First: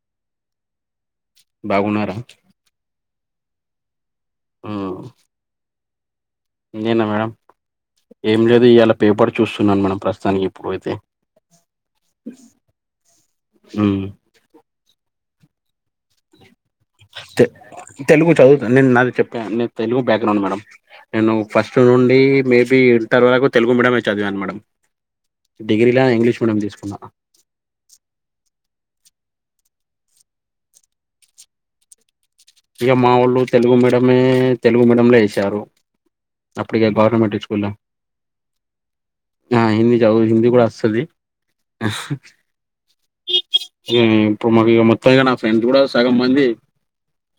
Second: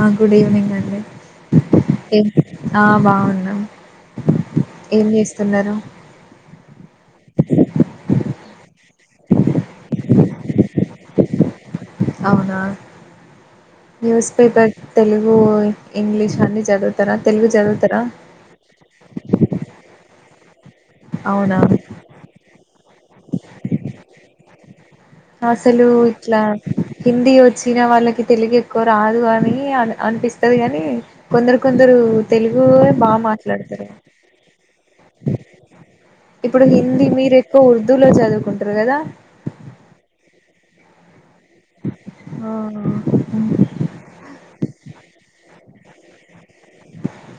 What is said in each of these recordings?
ఆ good evening అండి బాగున్నారా ఏంటి ఆ బావు ఉమ్ ఏం చేస్తున్నారు నేనా మేడం ఏం లేదు ఇయ్యాల పేపర్ చూస్తున్నాను మేడం ప్రస్తుతానికి ఇప్పుడైతే అవునా ఉమ్ న్యూస్ పేపర్ తెలుగు ఇంగ్లీష్ అన్ని తె తెలుగు చదువుతాను నేను నాది చెప్పాను నేను తెలుగు బే మేడం నేను అవునా! ఫస్ట్ నుండీ మేబీ ఇంటర్ వరకు తెలుగు మీడియమే చదివాను మేడం అసలు డిగ్రీలా ఇంగ్లీష్ ఇట్లా మీడియం తీసుకున్నా హిందీ వచ్చిన వాళ్ళకి తెలుగు ఎక్కువ రా కానీ అ అనిపిస్తుది కాని కొందరు కొందరు తెలుగు ఇక యే బా మా వోళ్ళు తెలుగు మాట్లాడతారు మీడియమే తెలుగు మీడియంలో ఏశారు ఇప్పుడు అప్పుడు ఇక హిందీ గవర్నమెంట్ మీరు ఎక్కువ స్కూల్లో ఉర్దూలో చదువుకుంటరు కదా సది ఆ! హ్మ్. ఈ ఎప్పుడు ఇగ మొ పైగా నా ఫ్రెండ్స్ కూడా సగ్గం మంది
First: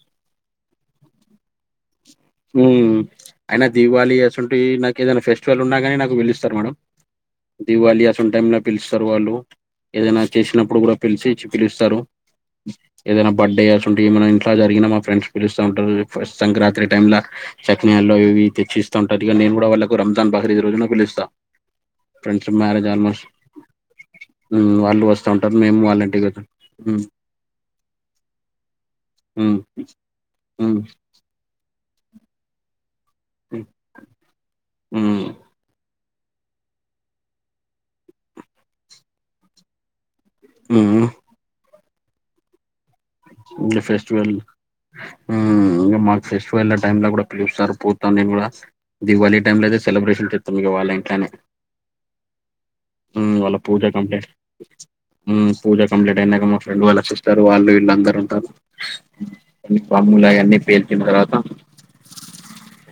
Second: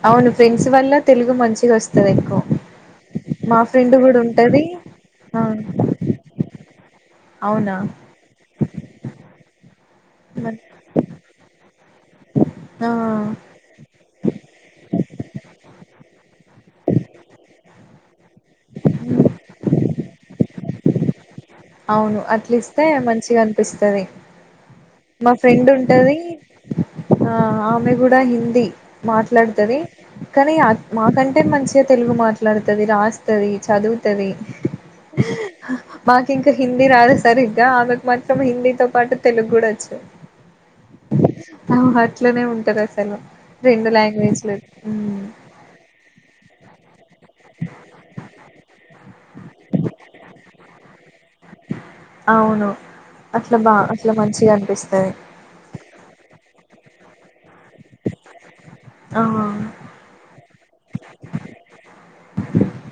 అవును ఫ్రెండ్స్ వల్ల తెలుగు మంచిగా వస్ హ్మ్ అయినా దివాళి గూడా అసువంటి ఉంటది. నాకు ఏదైనా ఆ! ఫెస్టివల్ ఉన్నాగాని నాకు పిలుస్తారు మేడం అవునా దివాళి అసువంటి టైమ్ లో పిలుస్తారు వాళ్ళు ఏదైనా మన్ చేసినప్పుడు కూడా పిలిచి పిలుస్తారు ఆ ఏదైనా బర్త్డే అసువంటి ఉంటే మనం ఇంట్లా జరిగినా మా ఫ్రెండ్స్ పిలుస్తా ఉంటారు ఫస్ట్ సంక్రాంతి టైం లా చెక్కినాళ్ళు అవి ఇవి తెచ్చి ఇస్తాంటారు ఇగ నేను కూడా వాళ్ళకు రంజాన్ బక్రీద్ రోజున పిలుస్తా అవును అట్ల ఇస్తే మంచిగా అనిపిస్తది హ్మ్ వాళ్ళు మా వస్తాంటారు ఫ్రెండ్ మేము వాళ్ళ ఇంటి ఉంటది దెగ్గర హ్మ్ ఆ ఆమె కూడా హిందీ మాట్లాడుతది కానీ మాకంటే మంచి తెలుగు మాట్లాడతది రాస్తది చదువుతది మా ఇంకా హిందీ రాదు సరిగ్గా ఆమెకు మాత్రం హిందీతో పాటు తెలుగు కూడా వచ్చు హ్మ్ అట్లానే ఉంటరా ఇంగ ఫెస్టివల్ హ్మ్ ఆ ఇంగ మా ఫెస్ట్ ఒకవేళ టైం లో కూడా పిలుస్తారు పోతా నేను కూడా దివళీ టైంలో అయితే సెలబ్రేషన్ చేస్తాం ఇగ వాళ్ళ టనే అవును హ్మ్ అట్లా వాళ్ళ బా పూజ అట్లా కంప్లీట్ మంచిగా అనిపిస్తది హ్మ్ పూజ కంప్లీట్ అయినాక ము ఫ్రెండ్ వాళ్ళ సిస్టర్ వాళ్ళు వీళ్ళు అందరు ఉంటారు ఆ బాములు అన్ని పేల్చిన తర్వాత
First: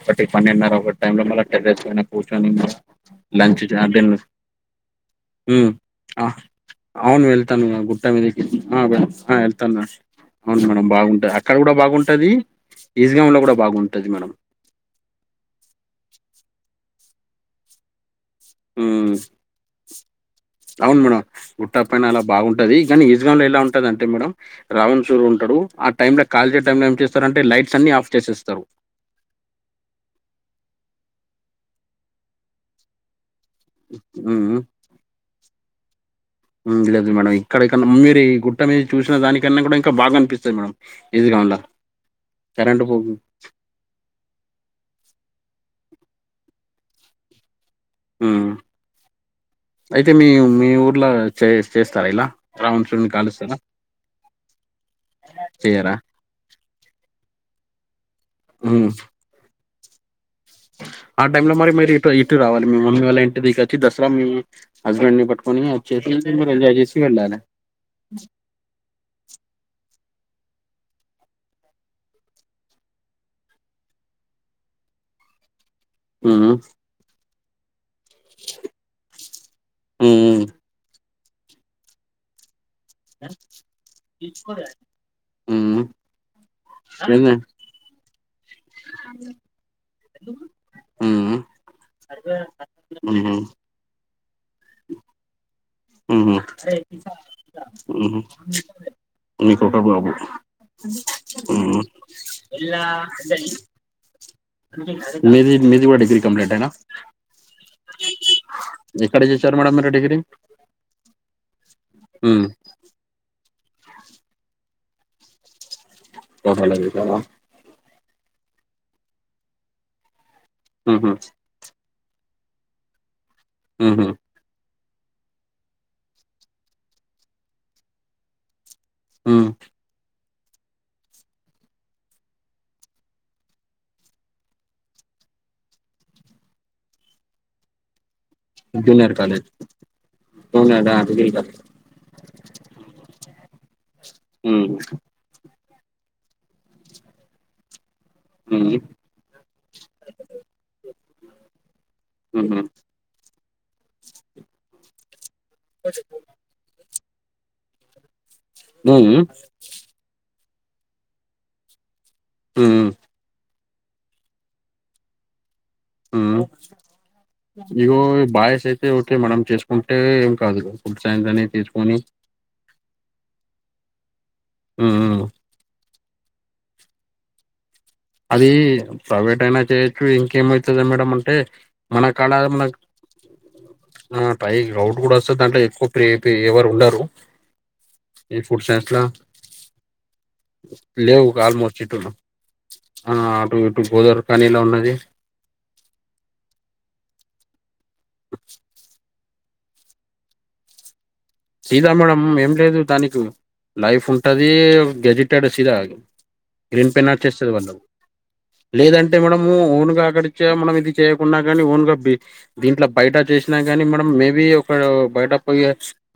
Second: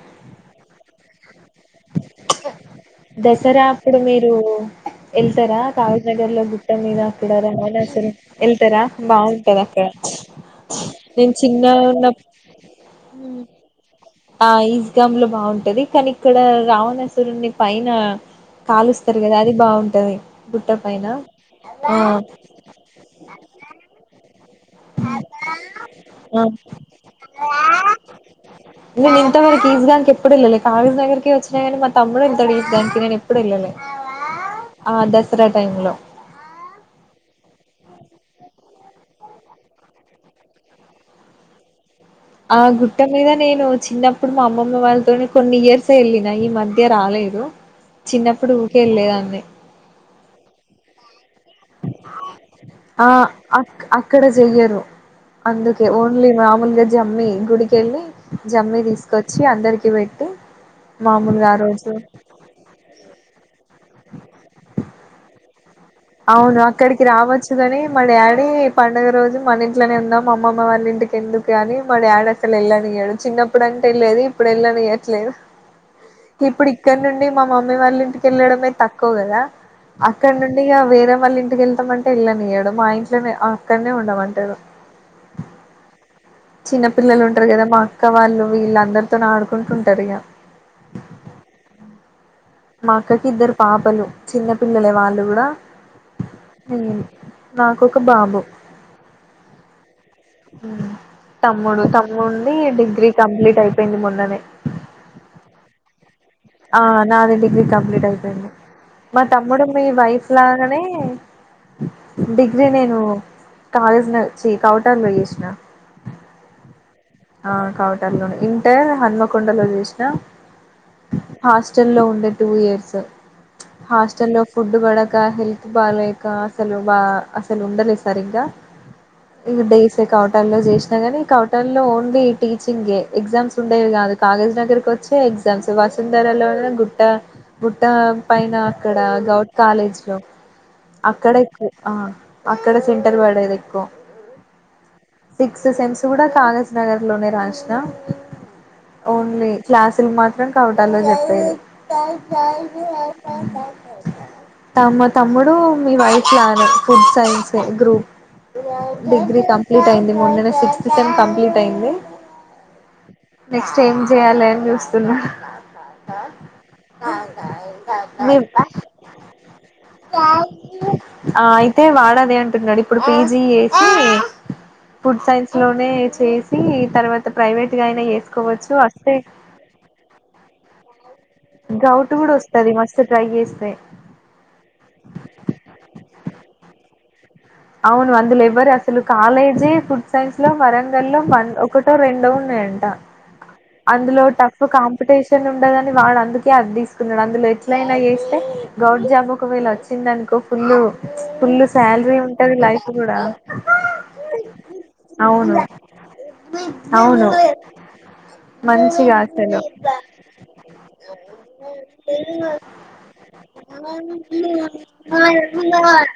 ఒకటి పండేండున్నరా ఒకటి టైం లో మళ్ళ [unintelligible] కూర్చొని ఇంగ దసరా అప్పుడు మీరు వెళ్తారా హ్మ్ కావజ్ ఆ నగర్ లో గుట్ట మీద అవును అక్కడ వెళ్తాను ఆ రవణాసుర గుట్ట మీదకి ఆ వెళ్తారా వె- ఆ బాగుంటది వెళ్తాను అక్కడ మేడం. అవును మేడం నేను బాగుంటది అక్కడ చిన్న కూడా ఉన్నప్ బాగుంటది ఈజ్గాం లో హ్మ్ కూడా బాగుంటది మేడం ఆ ఈస్గామ్ లో బాగుంటది కానీ కూడ రావణాసురుని పైన హ్మ్ కాలుస్తారు కదా అది బాగుంటది గుట్ట అవును పైన మేడం గుట్ట ఆ పైన అలా బాగుంటది కానీ ఈస్గామే ఎలా ఉంటది అంటే మేడం రావణ చూరు ఉంటడు ఆ టైం లో ఆ కాల్చే టైం లో ఏం చేస్తారు అంటే లైట్స్ అన్ని ఆఫ్ చేసేస్తారు నువ్వు ఇంతవరకు ఈస్గామ్ ఎప్పుడు ఏళ్ళలే కాగజ్ నగర్ పోయి వచ్చినా కానీ మా తమ్ముడు వెళ్తాడు దానికి నేను ఎప్పుడు వెళ్ళలే హ్మ్ ఆ దసరా టైంలో హ్మ్ లేదు మేడం ఇక్కడ మీరు గుట్ట మీద చూసిన దానికన్నా కూడా ఇంకా బాగా అనిపిస్తది మేడం ఇదిగా అలా ఆ గుట్ట మీద నేను చిన్నప్పుడు మా అమ్మమ్మ వాళ్ళతోనే కొన్ని ఇయర్స్ వెళ్ళిన ఈ మధ్య రాలేదు చిన్నప్పుడు ఊకే వెళ్లేదాన్ని తే మీ మీ ఊర్లో చే చేస్తారా ఇలా ఆ రావణాసురుడిని కాలుస్తారా? అక్ అక్కడ చెయ్యరు అందుకే చెయ్యరా? ఓన్లీ రాములగాజ అమ్మి గుడి కెళ్ళి జమ్మి హ్మ్. తీసుకొచ్చి అందరికి పెట్టి ఆ టైం మామూలుగా లో మరి మీరు రోజు ఇటు ఇటు రావాలి మీ మమ్మీ వాళ్ళ ఇంటి దగ్గర్ తి దసరా మీ హస్బెండ్ ని పట్టుకొని వచ్చేసి మీరు అవును ఎంజాయ్ చేసి అక్కడికి వెళ్ళాలి. రావచ్చు కాని మా డాడీ పండుగ రోజు మన ఇంట్లోనే ఉందాం మామ్మమ్మ వాల్ల ఇంటికి ఎందుకుగాని మా డాడ అక్కడ వెళ్ళనియ్యాడు చిన్నప్పుడు అంటే వెళ్ళేది ఇప్పుడు ఏళ్ళనియ్వట్లేదు [inaudible] హ్మ్. ఇప్పుడు ఇక్కడ నుండి మా మమ్మీ వాళ్ళ ఇంటికి వెళ్ళడమే తక్కువ కదా అక్కడ హ్మ్. నుం ఇగ వేరేళ్ళ ఇంటికి వెళ్తాం అంటే వెళ్ళనియడు మా ఇంట్లనే ఆకన్నే ఉండమంటడు హ్మ్. చిన్న పపిల్లలు ఏంది? ఉంటారు కదా మా అక్క వాళ్ళు వీళ్ళ అందరితో ఆడుకుంటుంటారు ఇగ ఉమ్ మా అక్కకి ఇద్దరు పాపలు చిన్న పిల్లలే వాళ్ళు కూడా హుహు. ఉమ్ నాకొక హుహు. బాబు మీకొక బాబు. ఉమ్ హ్మ్. తమ్ముడు తమ్ముంది డిగ్రీ కంప్లీట్ అయిపోయింది మ మిది మీది డిగ్రీ కంపలీటెన మీ కంప్లీట్ అయిపోయింది మా తమ్ముడు మేడం మీ మీరు డిగ్రీ? వైఫ్ లాగానే హ్మ్. డిగ్రీ నేను కాలేజిన చి కోటలో చేసిన ఆ [inaudible] ఇంటర్ హన్మకొండలో చేసిన ఉహు హాస్ట లో ఉండే టూ ఇయర్స్ మ్మ్హ్ హాస్ట లో ఫుడ్ ఫుడ్ పడక హెల్త్ బాలేక అసలు బా అసలు ఉండలే సరిగా మ్మ్ ఇంగ డేస్ ఏ కావో టలో చేసినా గని కౌటల్లో ఓన్లీ టీచింగ్ ఎగ్జామ్స్ ఉండేవి కాదు కాగజ్ నగర్ కు వచ్చే ఎగ్జాంస్ వాసుంధరలోనే గుట్ట గుట్ట పైన అక్కడ గౌట్ కాలేజ్ లో జూనియర్ ఆ డిగ్రీ అక్కడే కాలేజ్ ఎక్కువ ఆ అక్కడ సెంటర్ పడేది ఎక్కువ ఉమ్ క్స్ సెమ్స్ కూడా కాగజ్ నగర్ లోనే రాసిన మ్మ్ ఓన్లీ క్లాసులు మాత్రం కౌటాల్లో చెప్పేది మ్మ్హ్ తమ తమ్ముడు మీ వయసులో అనే ఫుడ్ సైన్స్ గ్రూప్ మ్మ్ డిగ్రీ కంప్లీట్ అయింది మొనన్నే సిక్స్త్ సేమ్ కంప్లీట్ అయింది మ్మ్ నెక్స్ట్ ఏం చేయాలె అని చూస్తున్నా ఉమ్ అ ఇగో బాయస్ అయితే ఒకే మేడం చేసుకుంటే ఏం కాదు ఫుడ్ సైన్స్ అని తీసుకొని అదే అంటున్న ఇప్పుడు పీజి చేసి మ్మ్ ఫుడ్ సైన్స్ లోనే చేసి తర్వాత ప్రైవేట్ గా అయినా అది చేసుకోవచ్చు వస్తే ప్రైవేట్ అయినా చేయొచ్చు ఇంకేమవుతుంది మేడ అంటే గౌట్ కూడా ఓస్తది మస్తు ట్రై చేసి ఆ పై రౌడ్ కూడా వస్తది దాంట్లో ఎక్కువ ఎవరు ఉండరు అవును ఈ అందులు ఫుడ్ ఎవరు సైన్స్ అసలు లా కాలేజీ ఫుడ్ సైన్స్ లో వరంగల్ లో లేవు ఆల్మోస్ట్ ఒకటో ఇటు రెండోన్నాయట్ ఆ అటు ఇటు అందులో గోదావరి ఖనిలో టఫ్ ఉన్నది కాంపిటీషన్ ఉండదని వాడు అందుకే అది తీసుకున్నడు అందులో లైనా చేస్తే గౌట్ జాబ్ ఒకవేళ వచ్చిందనుకో ఫుల్ ఫుల్ సాల్రీ సీతామడం ఏం లేదు దానికి లైఫ్ ఉంటది గజిటెడ్ అవును సిద గ్రీన్ పెన్ అవును ఆచేస్తది వాళ్ళకు లేదంటే మంచిగా మేడము అసలు ఓన్గా అక్కడిచ్చ మనం ఇది చేయకుండా కాని ఓన్గా దీంట్ల బయట చేసినా కానీ మనం మేబీ ఒక బయట పోయి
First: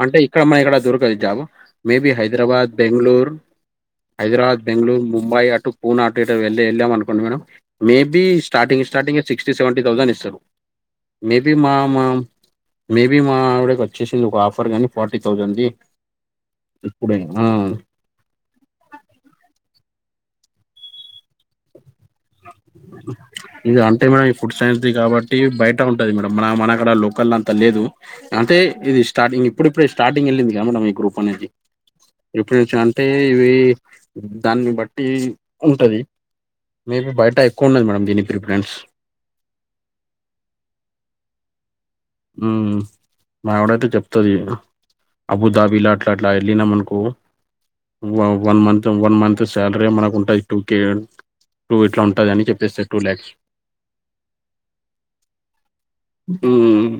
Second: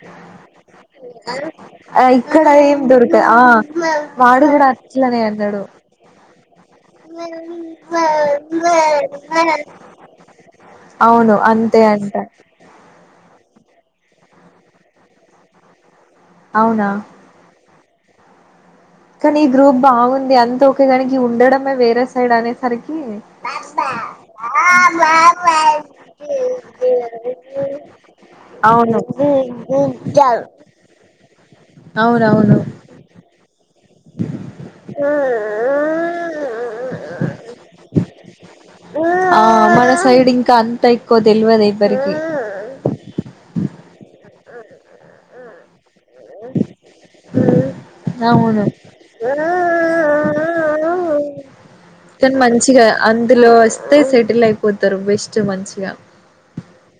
అంటే ఇక్కడ అమ్మాయి అక్కడ [unintelligible] ఆ మేబి ఇక్కడ హైదరాబాద్ ఏం దొరకదు బెంగళూరు ఆ వాడు హైదరాబాద్ కూడా బెంగళూరు అట్లనే ముంబై అన్నాడు అటు పూ నార్త్ ఎటో వెళ్ళి వెళ్ళామనుకోండి మేడం మేబీ స్టార్టింగ్ స్టార్టింగే సిక్స్టీ సెవెంటీ థౌసండ్ ఇస్తారు అవును మేబి మా అంతే మా అంట మేబీ మా ఆవిడకి వచ్చేసింది ఒక ఆఫర్ కానీ ఫార్టీ థౌసండ్ది అవునా ఇప్పుడే ఆ కానీ ఈ గ్రూప్ బాగుంది అంత ఓకే గానికి ఉండడమే వేరే సైడ్ అనే ఇది అంటే మేడం ఫుడ్ సైన్స్ది కాబట్టి బయట ఉంటది మేడం మన మనడ లోకల్ లో అంత లేదు అంటే అవును ఇది స్టార్టింగ్ ఇప్పుడిప్పుడే స్టార్టింగ్ వెళ్ళింది గా మేడం మీ గ్రూప్ అనేది ఎప్పుడు అవునవును నుంచి అంటే ఇవి దాన్ని బట్టి ఉంటది మేబీ బయట అయిపో ఆ మన సైడ్ ఇంకా అంతా ఎక్కువ తెల్వదు ఎవ్వరికీ హ్మ్ మా ఆవిడయితే చెప్తుది అబుదాబి లా అట్లాట్లా వెళ్ళినమనుకో వన్ అవును మంత్ వన్ మంత్ శాలరీ మనకు ఉంటాయి టూ కే టూ ఇట్లా ఉంటది కానీ అని చెప్పేస్తే మంచిగా టూ ల్యాక్స్ అందులో వస్తే సెటిల్ అయిపోతారు బెస్ట్ మంచిగా హ్మ్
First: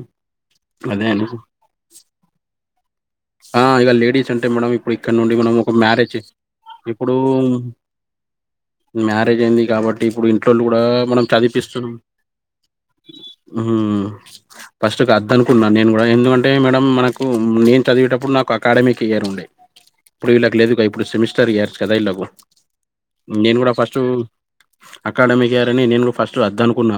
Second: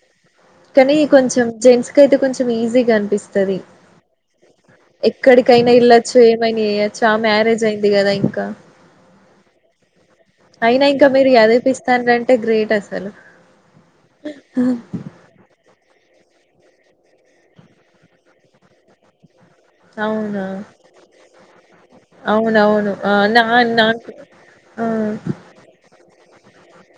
కానీ అదే అండి కొంచెం జెంట్స్ కి అయితే కొంచెం ఈజీ ఇస్తది ఆ ఇక లేడీస్ అంటే మేడం ఇప్పుడు ఇక్కడ నుండి మనం ఎక్కడికైనా ఒక ఎల్లొచ్చు మ్యారేజ్ ఏమైనా చేయొచ్చు ఆ ఇప్పుడు మ్యారేజ్ అయింది కదా ఇంకా మ్యారేజ్ అయింది కాబట్టి ఇప్పుడు ఇంట్లోళు కూడా అయినా ఇంకా మనం మీరు చదివిపిస్తున్నాం చదిపిస్తానంటే గ్రేట్ అసలు హ్మ్ ఫస్ట్ [unintelligible] కున్నాను నేను కూడా ఎందుకంటే మేడం మనకు నేను చదివేటప్పుడు నాకు అకాడమిక్ ఇయర్ ఉండే ఇప్పుడు అవునా వీళ్ళకి లేదుగా ఇప్పుడు సెమిస్టర్ ఇయర్స్ కదా వీళ్ళకు అవునవును ఆ నా నేను కూడా ఫస్టు నాకు ఆ అకాడమిక్ ఇయరని నేను ఫస్ట్ వద్దు అనుకున్నా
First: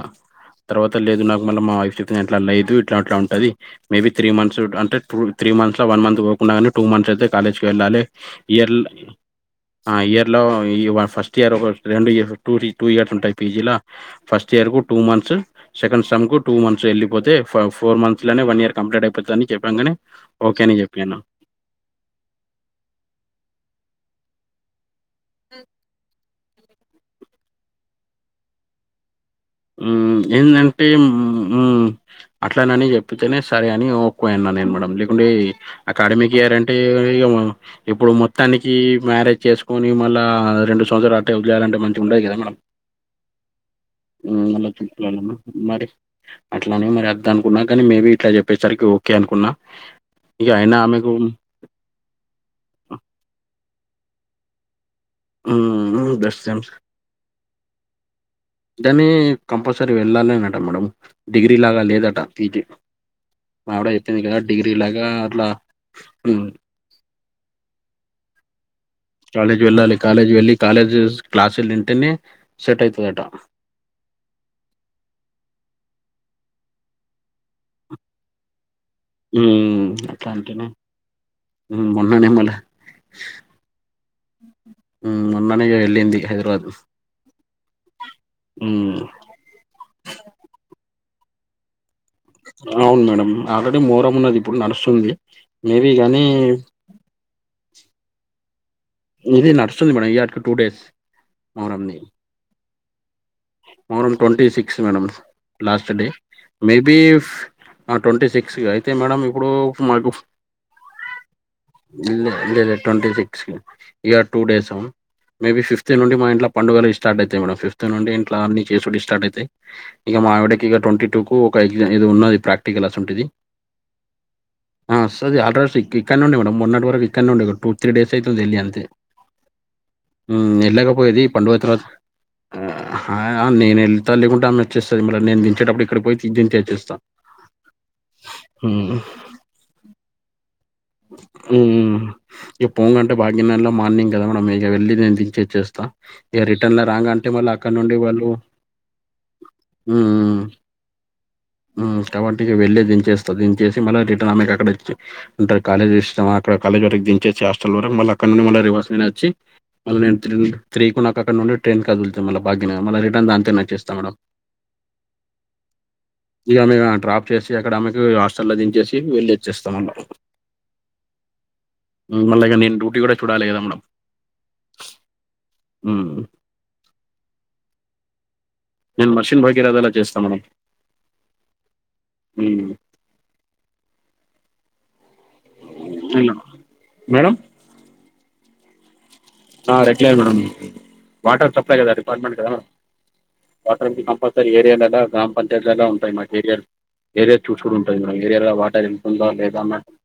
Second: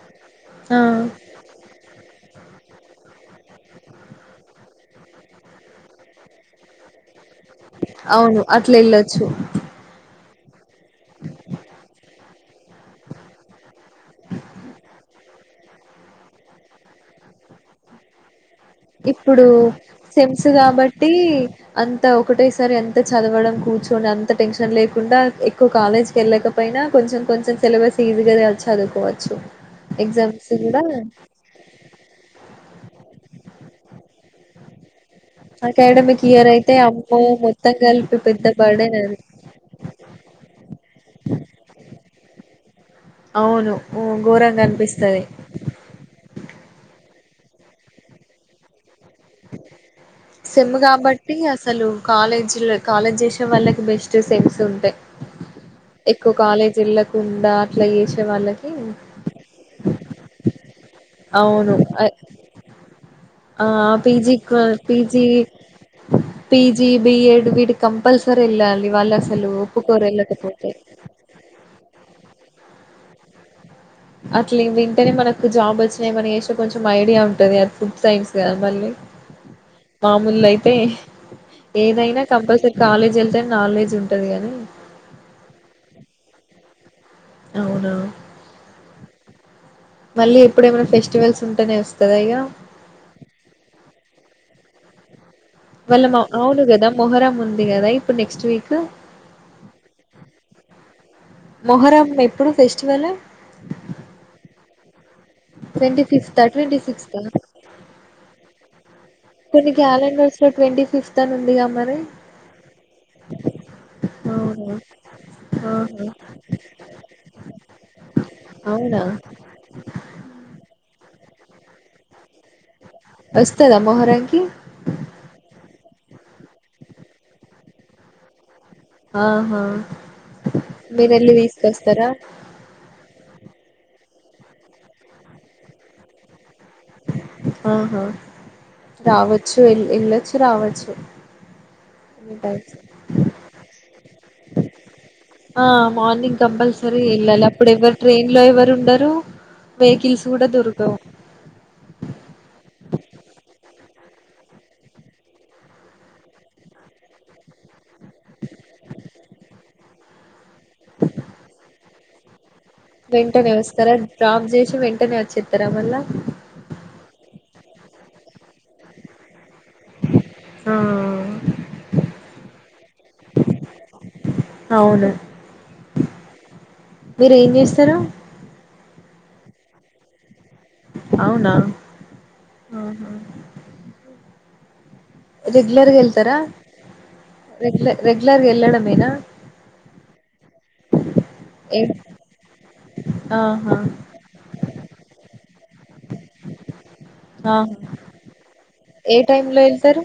ఆ తర్వాత లేదు నాకు మళ్ళీ మా వైఫ్ చె అట్లా లేదు ఇట్లా అట్లా ఉంటది మేబి త్రీ మంత్స్ అంటే two three months one month పోకుండాగానే టూ మంత్స్ అయితే కాలేజ్కి వెళ్ళాలి అవును ఇయర్ అట్లా ఎళ్ళొచ్చు ఆ ఇయర్ లో ఈ ఫస్ట్ ఇయర్ ఒక రెండు ఇయ టూ టూ ఇయర్స్ ఉంటాయి పిజీ లో ఫస్ట్ ఇయర్ కు టూ మంత్స్ సెకండ్ సెమ్ కు టూ మంత్స్ వెళ్ళిపోతే ఫో ఫోర్ మంత్స్ లోనే వన్ ఇయర్ కంప్లీట్ అయిపోతుందని ఇప్పుడు చెప్పంగానే సెమ్స్ ఓకే అని కాబట్టి చెప్పాను. అంత ఒకటో సారి అంత చదవడం కూర్చొని అంత టెన్షన్ లే కాకుండా ఎక్కువ కాలేజ్కి వెళ్ళకపోయినా కొంచెం కొంచెం సిలబస్ ఈజీగా చదువుకోవాలి హ్మ్ ఏందంటే మ్మ్ మ్మ్ అట్లానని చెప్ అయితే సరే అని ఓకే అన్నా నేను కూడా మేడం అకాడమిక్ ఇయర్ అయితే అంటే అమ్మో మొత్తం ఇప్పుడు కలిపి పెద్ద మొత్తానికి బర్డెన్ అది మ్యారేజ్ చేసుకని మ అలా రెండు సంవత్సరాలు అటే వదిలేయాలంటే మంచి ఉండయి కదా మేడం అవును ఓ ఘోరంగా మళ్ళ అనిపిస్తది చూడాలన్న మరి అట్లానే మరి వద్ద నుకున్నా కానీ మేబీ ఇట్లా చెప్పేసరికి ఓ సెమ్ కాబట్టి అసలు కాలేజీ లో కాలేజ్ చేసేవాళ్ళకి బెస్ట్ సెన్స్ ఉంటాయి హ్మ్ ఎక్కువ బెస్ట్ంస్ కాలేజ్ వెళ్ళకుండా అట్లా చేసే వాళ్ళకి దనీ కంపల్సరీ వెళ్ళాలేనట మేడం డిగ్రీ అవును లాగా లేదట పీజీ ఆ మాఆవిడ చెప్పింది పీజీ కదా డిగ్రీ లాగా పీజీ అట్లా హ్మ్ వీటికి కంపల్సరీ వెళ్ళాలి వాళ్ళు అసలు కాలేజ్ వెళ్ళాలి ఒప్పుకోరు కాలేజీ వెళ్ళి వెళ్ళకపోతే కాలేజీ క్లాసులు వింటేనే సెట్ అయితదట అట్లా వింటెనే మనకు జాబ్ వచ్చినాయి మన చేసే కొంచెం ఐడియా ఉంటది అది ఫుడ్ సైన్స్ గా మళ్ళీ హ్మ్ అట్లా మామూల్ అంటేనే అయితే హ్మ్. ఏదైన మొన్ననే మళ్ళ కంపల్సరీ కాలేజ్ వెళ్తే నాలేజ్ ఉంటది గానీ ఉ మోన్ననేగా వెళ్ళింది హైదరాబాద్ అవునా హ్మ్ మళ్ళీ ఎప్పుడేమైనా ఫెస్టివల్స్ ఉంటేనే వస్త అవున్ మేడం ఆల్రెడీ మోరం ఉన్నది ఇప్పుడు నడుస్తుంది మేబీ వాళ్ళ గానీ అవును కదా మొహరం ఉంది కదా ఇప్పుడు నెక్స్ట్ వీక్ ఇది నడుస్తుంది మేడం ఈయటికి టూ డేస్ మొహరంది మొహరం ఎప్పుడు festival Muharram twenty six last twenty day ఫిఫ్తా మేడం మే ట్వంటీ బి సిక్స్తా ఆ ట్వంటీ సిక్స్ ఇగ అయితే మేడం ఇప్పుడు కొన్ని మాకు క్యాలెండర్స్ లో ట్వంటీ ఫిఫ్త్ అని ఉందిగా మరి ట్వంటి సిక్స్ ఇగ టూ అవునా డేస్ మేబీ ఫిఫ్టీ ఆహా నుండి మా ఇంట్లో పండుగలు స్టార్ట్ అయితయి మే ఫఫ్త్ నుం ఇట్ల అన్ని చేసుడి అవునా స్టార్ట్ అయితాయి ఇగ మా ఆవిడకి ఇక ట్వంటీ టూకు ఒక ఇది ఉన్నది ప్రాక్ టి గలాస్ ఉంటుది వస్తదా మొహరంకి ఆ వస్తది ఆడ ఇక్క నుండి మేడం మొన్నటి వర ఇక్క ఉండ టూ త్రీ డేస్ అయితుందిళ్ళ అంది ఆహా తె ఎళ్లేకపోయేది మీరెళ్ళి పండుగ తర్వాత తీసుకొస్తారా ఆ, ఆ నేను వెళ్తా లేకుంటే అన్న వచ్చేస్తుంది మళ్రి నేనుచేప్పు ఇక్కడ పోయి దించేచ్చు ఆహ రావచ్చు వెల్ వెళ్ళొచ్చు రావచ్చు ఎనీ ఉ టైమ్స్ పోంగంటే భాగ్యనరలో మార్నింగ్ కదా మేడం మీక వెళ్ళంది ఆ మార్నింగ్ కంపల్సరీ వెళ్ళాలి మళ్ళీ అప్పుడు అక్కడ ఎవరు నుండి వాళ్ళు ట్రైన్ లో ఎవరు ఉండరు వెహికిల్స్ కూడా దొరకవు ఉ కాబట్టి ఇగ వెళ్ళి దించేస్తా దించేసి మళ్ళ రిటర్న్ అమ్మక అక్కడ వచ్చ అంటారు కాలేజ్ ఇష్టమా అక్కడ కాలేజ్ వరకు దించే హాస్టల్ర మళ్ళ అక్కడ నుండి రివార్స్ వచ్చి అల నేన్ త్రీ నాకు అక్క నుండి ట్రైన్ కదుల్తా మళ్ళ వెంటనే వస్తరా డ్రాప్ చేసి వెంటనే వచ్చెస్తరా మళ్ళా ఇక మేము డ్రాప్ చేసి అక్కడ ఆమెకి హాస్టల్ లో దించేసి వెళ్లి వచ్చేస్తాము ఆ మళ్లా నేన్ డ్యూటీ కూడ చూడాలి కదా మేడం అవున హ్మ్. మీరు ఏం చేస్తరు నేను మర్షిన్ భగీరాథలా చేస్తా మేడం అవున హ్మ్. రెగ్యులర్గా వెళ్తరా ఇలా మేడం రగ్యల రెగ్యులర్గా వెళ్ళడమేనా ఆ రెగ్యులర్ మేడం వాటర్ సప్లై ఏ కదా డిపార్ట్మెంట్ కదా ఆహా వాటర్ అ కంపల్సరీ ఏరియా పంటేట్లా ఉంటాయి మా కెరియర్ ఏరియా ఆహా చూసుకొని ఉంటుంది మనం ఏరియాలో వాటర్ ఏ ఎంటుందా టైమ్ లో లేదాన్న వెళ్తారు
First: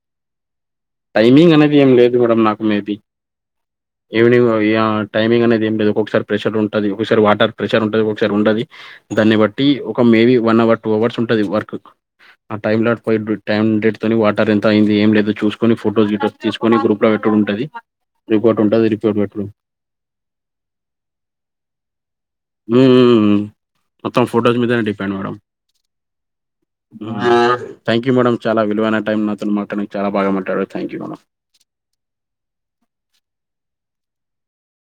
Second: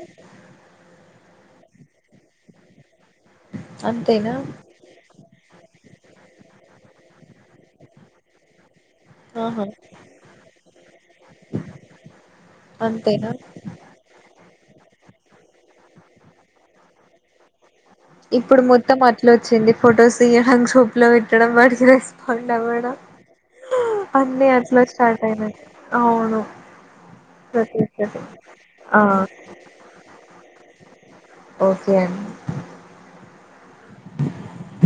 టైమింగ్ అనేది ఏం లేదు మేడం నాకు మే బి అంతేనా ఈవినింగ్ టైమింగ్ అనేది ఏమి లేదు ఒక్కొక్కసారి ప్రెషర్ ఉంటుది ఒకసారి వాటర్ ప్రెషర్ ఉంటది ఒకసారి ఉంటది దాన్ని ఆహా బట్టి ఒక maybe one hour two hours ఉంటది వర్క్ ఆ టైమ్ లో అంతేనా [unintelligible] వాటర్ ఎంత అయింది ఏం లేదు చూసుకొని ఫొటోస్ గిటోస్ తీసుకొని గ్రూప్ లో పెట్టడుంటది ర ఇప్పుడు మొత్తం అట్ల వచ్చింది ఫొటోస్ తీయడం గ్రూప్ లో పెట్టడం వాడికి రెస్పాండ్ మ్మ్, అవ్వడం మ్మ్, మ్మ్. మొత్తం అన్ని ఫొటోస్ అట్ల మీదనే డిపెండ్ స్టార్ట్ మేడం అయినయి అవును ప్రతి థ్యాంక్ యూ ఒక్కటి మేడం చాలా విలువైన ఆ టైం నాతోని మాట్లానికి చాల బాగా మాట్లాడరు థ్యాంక్ యూ మేడం ఓకే అండి